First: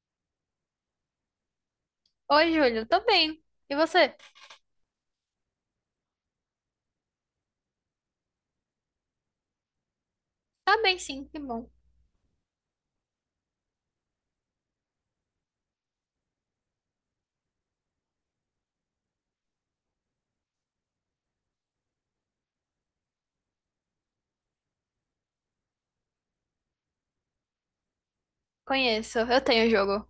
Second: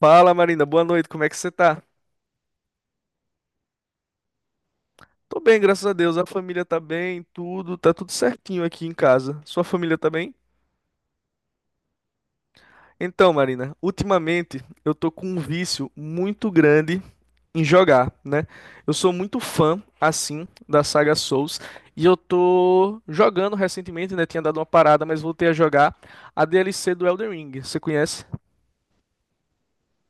Fala, Marina, boa noite, como é que você tá? Oi, Júlio, tô bem. E você? Tô bem, graças a Deus, a família tá bem, tudo, tá tudo certinho aqui em casa. Sua família tá bem? Tá bem, sim, que bom. Então, Marina, ultimamente eu tô com um vício muito grande em jogar, né? Eu sou muito fã, assim, da saga Souls e eu tô jogando recentemente, né? Tinha dado uma parada, mas voltei a jogar a DLC do Elden Ring, você conhece? Conheço, eu tenho o jogo.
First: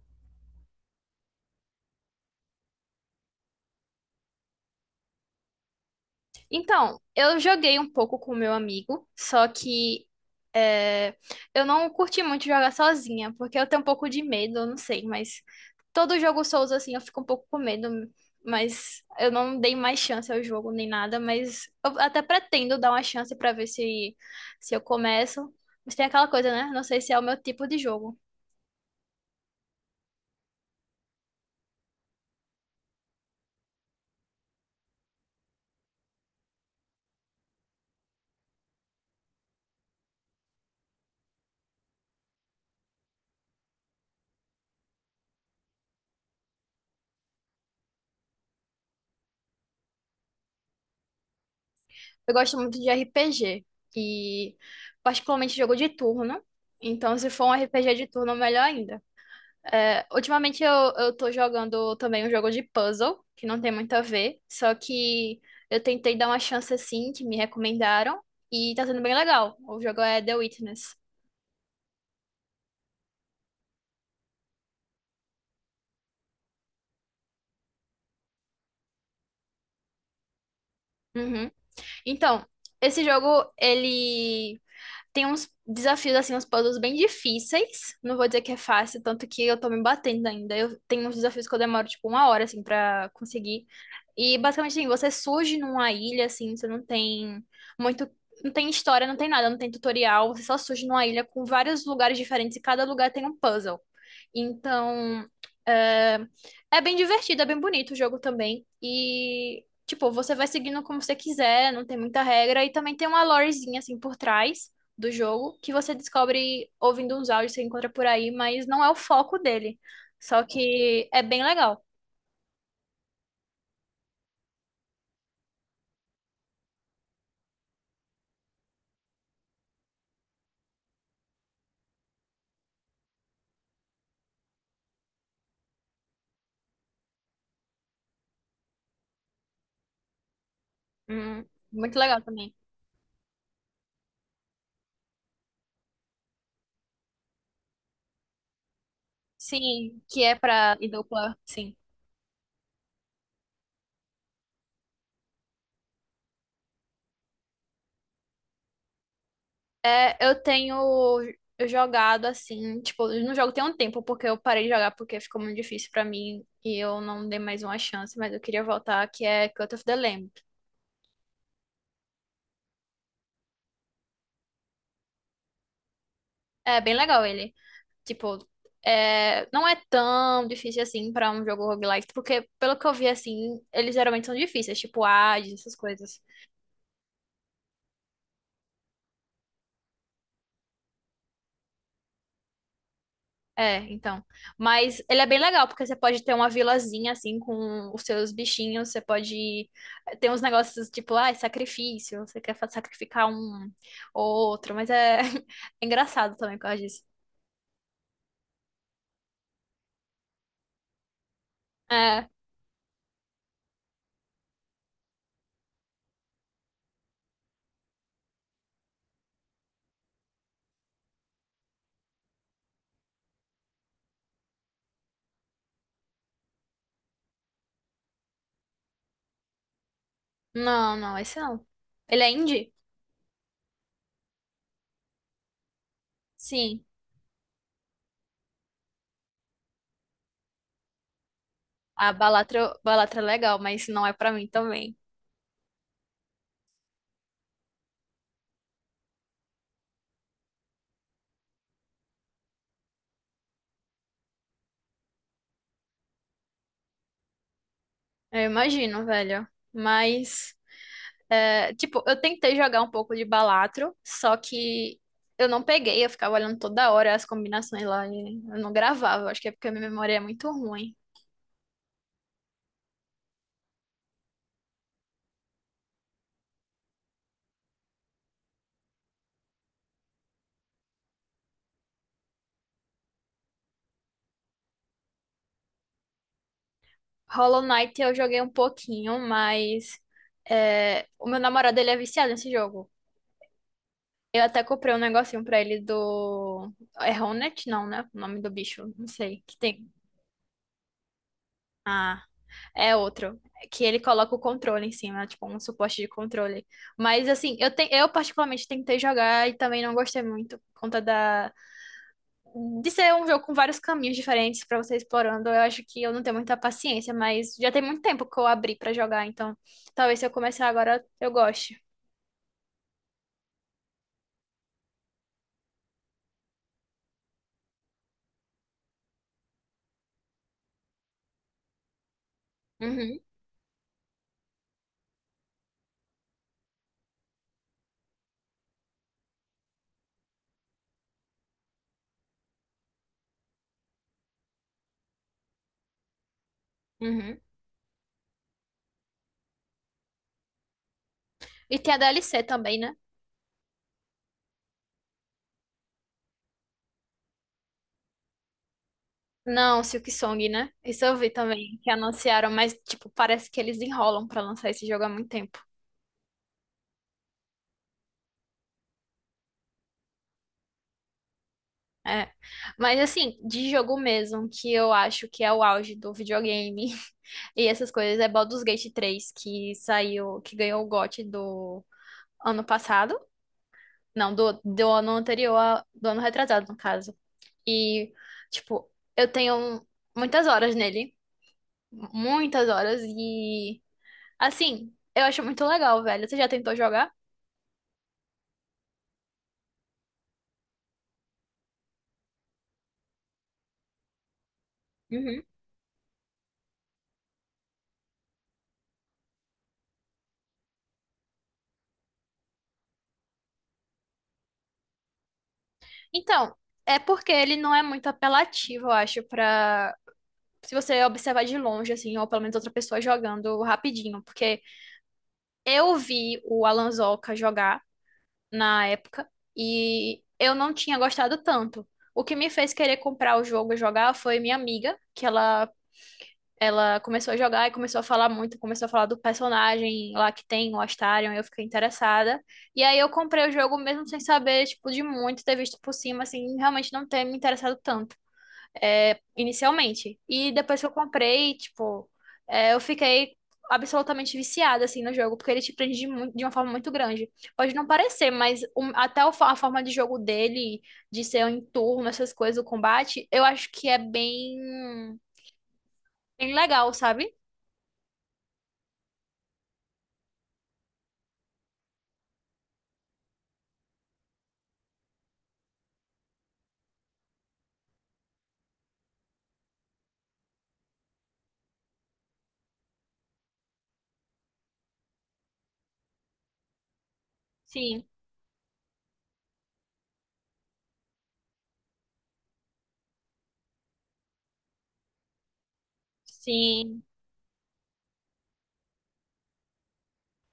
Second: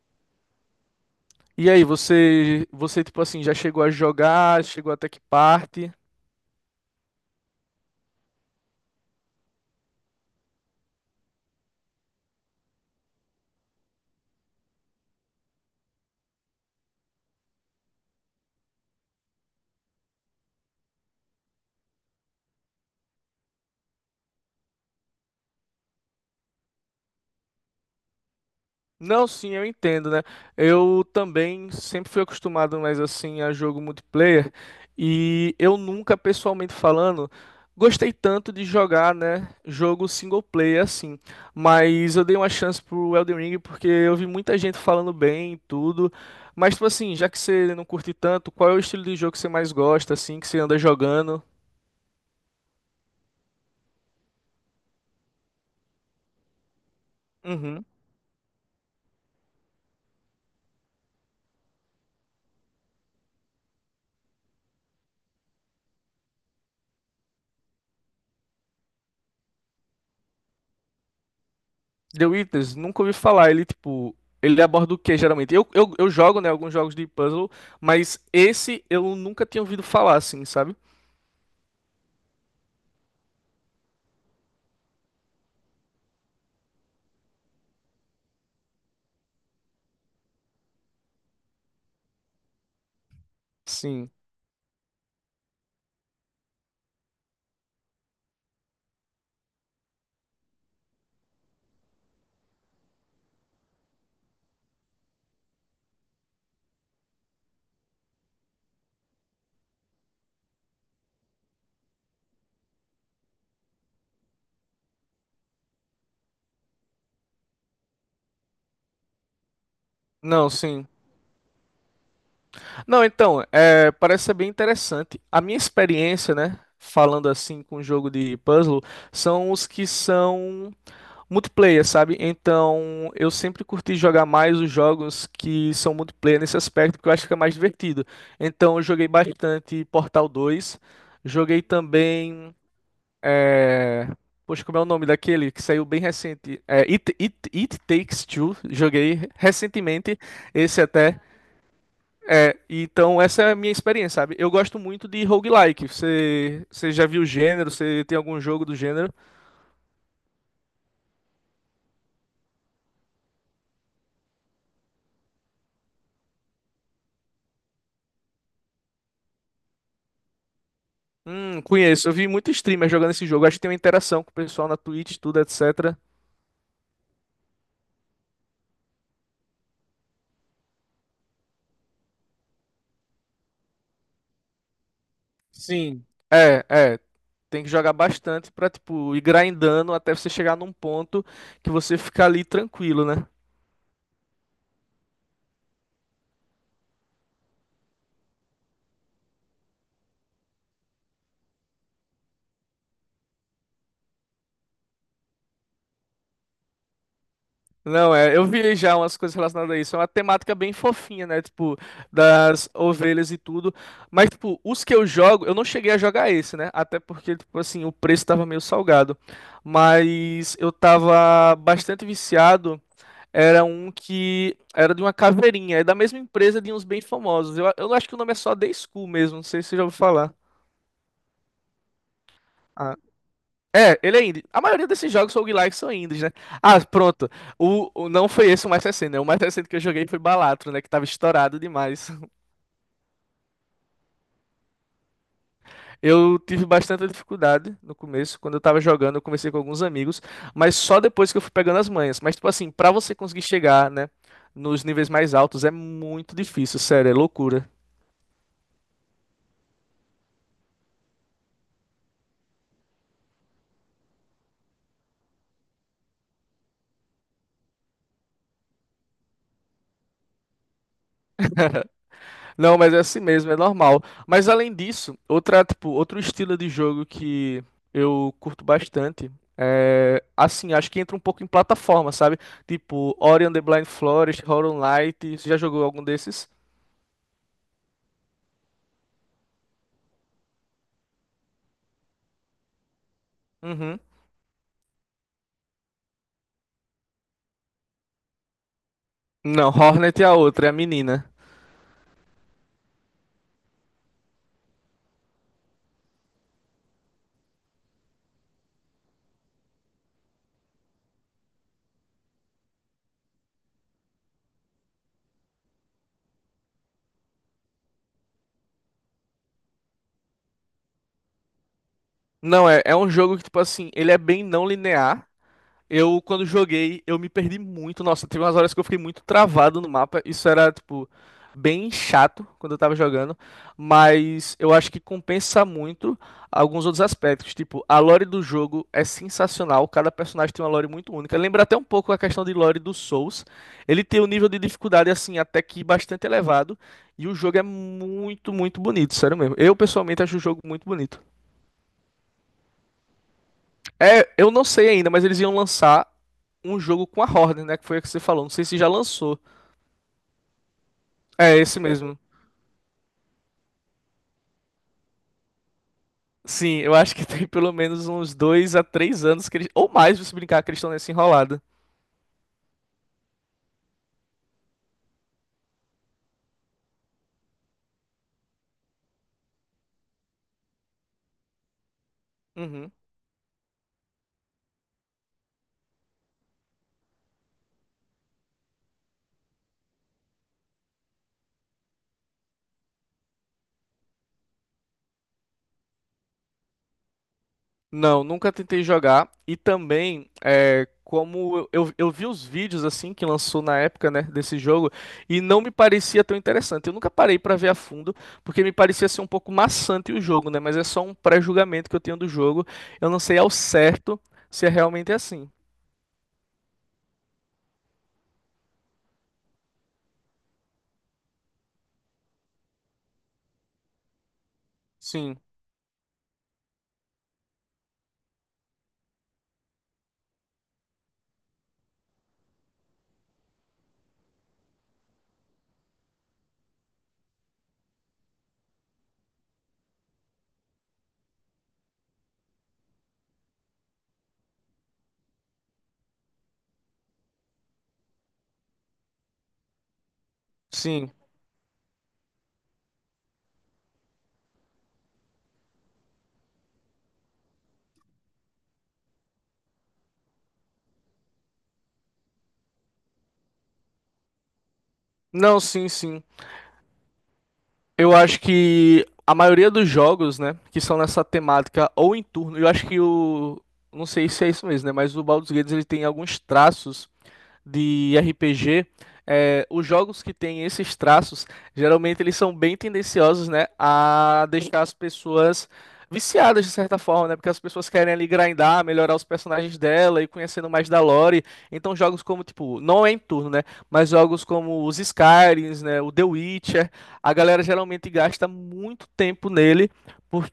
E aí, você, tipo assim, já chegou a jogar? Chegou até que parte? Então, eu joguei um pouco com o meu amigo, só que é, eu não curti muito jogar sozinha, porque eu tenho um pouco de medo, eu não sei, mas todo jogo Souls, assim, eu fico um pouco com medo, mas eu não dei mais chance ao jogo nem nada, mas eu até pretendo dar uma chance pra ver se eu começo. Mas tem aquela coisa, né? Não sei se é o meu tipo de jogo. Não, sim, eu entendo, né? Eu também sempre fui acostumado mais assim a jogo multiplayer e eu nunca, pessoalmente falando, gostei tanto de jogar, né, jogo single player assim. Mas eu dei uma chance pro Elden Ring porque eu vi muita gente falando bem e tudo. Mas tipo assim, já que você não curte tanto, qual é o estilo de jogo que você mais gosta assim, que você anda jogando? Eu gosto muito de RPG e particularmente jogo de turno. Então, se for um Uhum. RPG de turno, melhor ainda. É, ultimamente eu tô jogando também um jogo de puzzle, que não tem muito a ver, só que eu tentei dar uma chance assim, que me recomendaram, e tá sendo bem legal. O jogo é The Witness. The Witness, nunca ouvi falar. Ele, tipo, ele aborda o que geralmente? Eu jogo, né, alguns jogos de puzzle, mas esse eu nunca tinha ouvido falar, assim, sabe? Uhum. Então, esse jogo, ele tem uns desafios, assim, uns puzzles bem difíceis. Não vou dizer que é fácil, tanto que eu tô me batendo ainda. Eu tenho uns desafios que eu demoro, tipo, uma hora, assim, pra conseguir. Sim. E, basicamente, assim, você surge numa ilha, assim, você não tem muito. Não tem história, não tem nada, não tem tutorial. Você só surge numa ilha com vários lugares diferentes e cada lugar tem um puzzle. Então, é, é bem divertido, é bem bonito o jogo também. E, tipo, você vai seguindo como você quiser, não tem muita regra. E também tem uma lorezinha, assim, por trás do jogo, que você descobre ouvindo uns áudios que você encontra por aí, mas não é o foco dele. Só Não, sim. que é bem legal. Não, então, parece ser bem interessante. A minha experiência, né, falando assim com jogo de puzzle, são os que são multiplayer, sabe? Então, eu sempre curti jogar mais os jogos que são multiplayer nesse aspecto, porque eu acho que é mais divertido. Então, eu joguei bastante Portal 2, Hum, joguei muito legal também. também, é... poxa, como é o nome daquele que saiu bem recente? É, It Takes Two, joguei Sim, recentemente, que é pra esse ir até. dupla, sim. É, então essa é a minha experiência, sabe? Eu gosto muito de roguelike. Você já viu o gênero? Você tem algum jogo do gênero? É, eu tenho jogado assim, tipo, eu não jogo tem um tempo, porque eu parei de jogar porque ficou muito difícil pra mim e eu não dei mais uma chance, mas eu queria voltar, que é Cut of the Lamb. Conheço. Eu vi muito streamer jogando esse jogo. Acho que tem uma interação com o pessoal na Twitch, tudo, etc. É bem legal ele. Tipo, é, não é tão difícil assim pra um jogo roguelike, porque pelo que eu vi assim, eles geralmente são difíceis, tipo Hades, essas Sim. coisas. É, é. Tem que jogar bastante pra, tipo, ir grindando até você chegar num ponto que você fica ali tranquilo, né? É, então. Mas ele é bem legal, porque você pode ter uma vilazinha assim com os seus bichinhos, você pode ter uns negócios tipo, ah, sacrifício, você quer sacrificar um ou outro, mas é, é engraçado também por causa disso. Não, eu vi já umas coisas relacionadas a isso. É uma temática bem fofinha, né? Tipo, É, das ovelhas e tudo. Mas, tipo, os que eu jogo, eu não cheguei a jogar esse, né? Até porque, tipo assim, o preço tava meio salgado. Mas eu tava bastante viciado. Era um que era de uma caveirinha. É da mesma empresa de uns bem famosos. Eu acho que o nome é só The School mesmo. Não sei se você já ouviu falar. não, não, esse não. Ele é indie? É, ele é indie. A maioria desses jogos roguelike são indies, né? Ah, Sim. pronto. Não foi esse o mais recente, né? O mais recente que eu joguei foi Balatro, né? Que tava estourado demais. A Balatra, Balatra é legal, mas não é pra mim também. Eu tive bastante dificuldade no começo. Quando eu tava jogando, eu comecei com alguns amigos, mas só depois que eu fui pegando as manhas. Mas, tipo assim, pra você conseguir chegar, né? Nos níveis mais altos é muito difícil, sério, é loucura. Eu imagino, velho. Mas, é, tipo, eu tentei jogar um pouco de Balatro, só que eu não peguei, eu ficava olhando toda hora as combinações lá e eu não gravava. Acho que é porque a minha memória é muito ruim. Não, mas é assim mesmo, é normal. Mas além disso, tipo, outro estilo de jogo que eu curto bastante é assim, acho que entra um pouco em plataforma, sabe? Tipo, Ori and the Blind Forest, Hollow Knight, você já jogou algum desses? Hollow Knight eu joguei um pouquinho, mas é, o meu namorado ele é viciado nesse jogo. Uhum. Eu até comprei um negocinho pra ele do. É Hornet? Não, né? O nome do bicho, não sei. Que Não, tem. Hornet é a outra, é a menina. Ah. É outro. Que ele coloca o controle em cima, tipo, um suporte de controle. Mas, assim, eu particularmente tentei jogar e também não gostei muito, por conta da, de ser um jogo com vários caminhos diferentes pra você explorando. Eu acho que eu não tenho muita paciência, mas já tem muito tempo que eu abri pra jogar, então talvez se eu começar agora eu goste. Não, é um jogo que, tipo assim, ele é bem não linear. Eu, quando joguei, eu me perdi muito. Nossa, teve umas horas que eu fiquei muito travado no mapa. Isso era, tipo, bem chato quando eu tava Uhum, jogando. Mas eu acho que compensa muito alguns outros aspectos. Tipo, a lore do jogo é sensacional. Cada personagem tem uma lore muito única. Lembra até um pouco a questão de lore do Souls. Ele tem um nível de dificuldade, assim, até que bastante elevado. E o uhum. jogo é muito, muito bonito, sério mesmo. Eu, pessoalmente, acho o jogo muito bonito. E tem a DLC também, né? É, eu não sei ainda, mas eles iam lançar um jogo com a Horde, né? Que foi o que você falou. Não sei se já lançou. Não, Silk Song, né? Isso eu vi É, também, esse que mesmo. anunciaram, mas, tipo, parece que eles enrolam pra lançar esse jogo há muito tempo. Sim, eu acho que tem pelo menos uns dois a três anos que eles. Ou mais, se brincar, que eles estão nessa enrolada. É. Mas assim, de jogo mesmo, que eu acho que é o auge do videogame e essas coisas, é Baldur's Gate três que saiu, que ganhou o GOT do ano Uhum. passado. Não, do ano anterior, do ano retrasado, no caso. E, tipo, eu tenho muitas horas nele. Muitas horas. E, assim, eu acho muito legal, velho. Você já tentou jogar? Não, nunca tentei jogar. E também, como eu vi os vídeos assim que lançou na época, né, desse jogo, e Uhum. não me parecia tão interessante. Eu nunca parei pra ver a fundo, porque me parecia ser um pouco maçante o jogo, né? Mas é só um pré-julgamento que eu tenho do jogo. Eu não sei ao certo se é realmente assim. Então, é porque ele não é muito apelativo, eu acho, pra se você observar de longe, assim, ou pelo menos outra pessoa jogando rapidinho, porque Sim, eu vi o Alan Alanzoca jogar na época e eu não tinha gostado tanto. O que me fez querer comprar o jogo e jogar foi minha amiga, que ela começou a jogar e começou a falar muito, começou a falar do personagem lá que tem, o Astarion, e eu fiquei interessada. E aí eu comprei o jogo mesmo sem saber, tipo, de muito, ter visto por cima, assim, realmente não ter me interessado tanto, é, inicialmente. E depois que eu sim. comprei, tipo, é, eu fiquei absolutamente viciada, assim, no jogo, porque ele te prende de, de uma forma muito grande. Pode não parecer, mas até a forma de jogo dele, de ser em turno, essas coisas, o combate, eu acho que é bem, Não, sim, sim. bem legal, sabe? Eu acho que a maioria dos jogos, né, que são nessa temática ou em turno, eu acho que o. Não sei se é isso mesmo, né? Mas o Baldur's Gate ele tem alguns traços de RPG, os jogos que têm esses traços, geralmente eles são bem tendenciosos, né, a deixar as pessoas viciadas de certa forma, né? Porque as pessoas Sim, querem ali grindar, melhorar os personagens dela e conhecendo mais da lore. Então jogos como tipo, não é em turno, né? Mas jogos como os Skyrims, né, o The Witcher, sim. a galera geralmente gasta muito tempo nele,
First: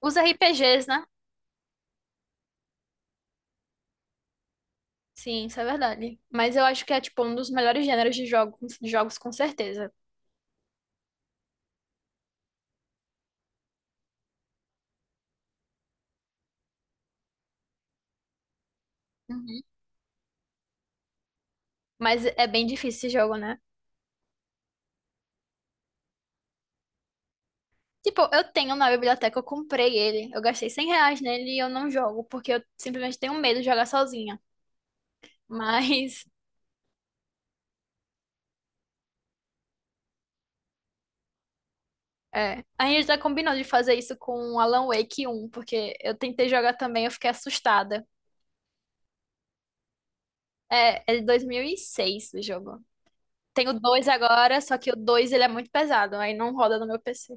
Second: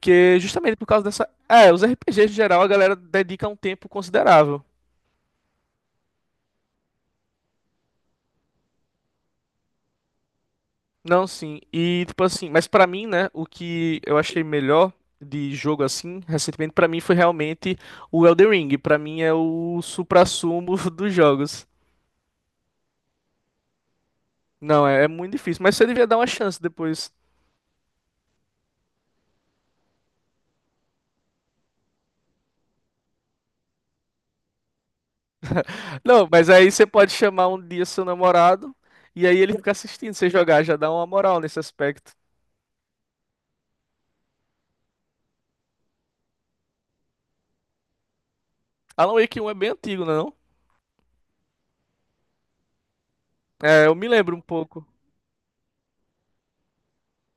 Os justamente RPGs, por né? causa dessa, os RPGs em geral a galera dedica um tempo considerável. Sim, isso é verdade. Mas eu acho que é, tipo, um dos melhores gêneros de jogos com certeza. Não, sim. E tipo assim, mas pra mim, né, o que eu achei melhor de jogo assim, recentemente pra mim foi realmente o Elden Ring. Pra mim é Uhum. o suprassumo dos jogos. Mas é bem difícil esse jogo, né? Não, é muito difícil, mas você devia dar uma chance depois. Tipo, eu tenho na biblioteca, eu comprei ele. Eu gastei R$ 100 nele e eu não jogo, porque eu simplesmente tenho medo de jogar sozinha. Mas, Não, mas aí você pode chamar um dia seu namorado e aí ele fica assistindo você jogar, já dá uma moral nesse aspecto. é. A gente já combinou de fazer isso com o Alan Wake um porque eu tentei jogar também, eu fiquei assustada. Alan Wake um é bem antigo, não? É, é de 2006 o jogo. é não? Tem o É, eu 2 me lembro um agora, só pouco. que o 2 ele é muito pesado, aí não roda no meu PC.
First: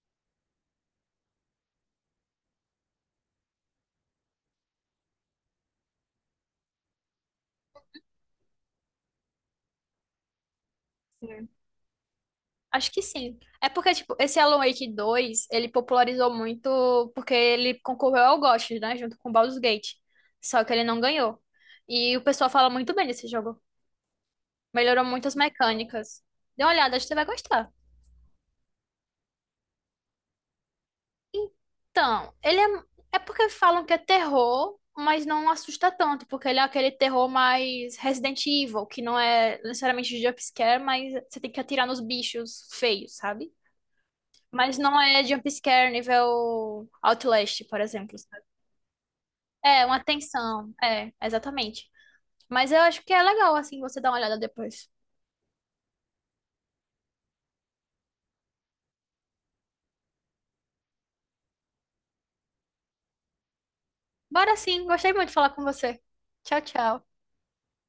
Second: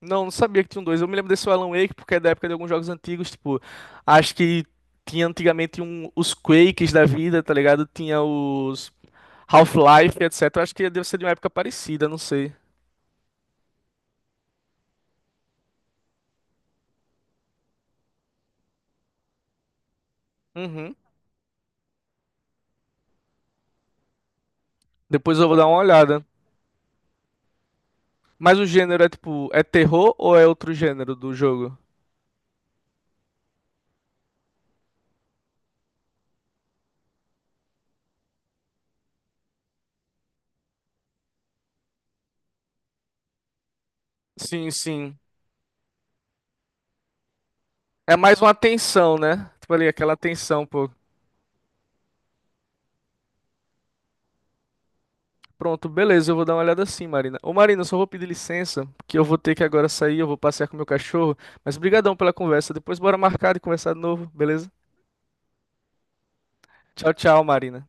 Não, não sabia que tinha um dois. Eu me lembro desse Alan Wake porque é da época de alguns jogos antigos, tipo, acho que tinha antigamente um, os Quakes da vida, tá ligado? Tinha os Half-Life, etc. Acho que deve ser de uma época parecida, não sei. Acho que sim. É porque, tipo, esse Alan Wake 2 ele popularizou muito porque ele concorreu ao GOTY, né? Junto com Baldur's Gate. Só que ele Uhum. não ganhou. E o pessoal fala muito bem desse jogo. Melhorou muito as Depois eu vou dar uma mecânicas. olhada. Dê uma olhada, acho que você vai gostar. Mas o gênero é tipo, terror ou é outro gênero do jogo? Então, ele é. É porque falam que é terror, mas não assusta tanto. Porque ele é aquele terror mais Resident Evil, que não é necessariamente jumpscare, mas você tem que atirar nos bichos feios, sabe? Sim, Mas não sim. é jumpscare nível Outlast, por É exemplo. mais Sabe? uma tensão, né? Tipo É, ali, uma aquela tensão, tensão. pô. É, exatamente. Mas eu acho que é legal, assim, você dar uma olhada depois. Pronto, beleza, eu vou dar uma olhada sim, Marina. Ô, Marina, eu só vou pedir licença, porque eu vou ter que agora sair, eu vou passear com meu cachorro, mas brigadão pela conversa. Depois bora marcar e conversar de novo, Bora beleza? sim, gostei muito de falar com você. Tchau, tchau. Tchau, tchau, Marina.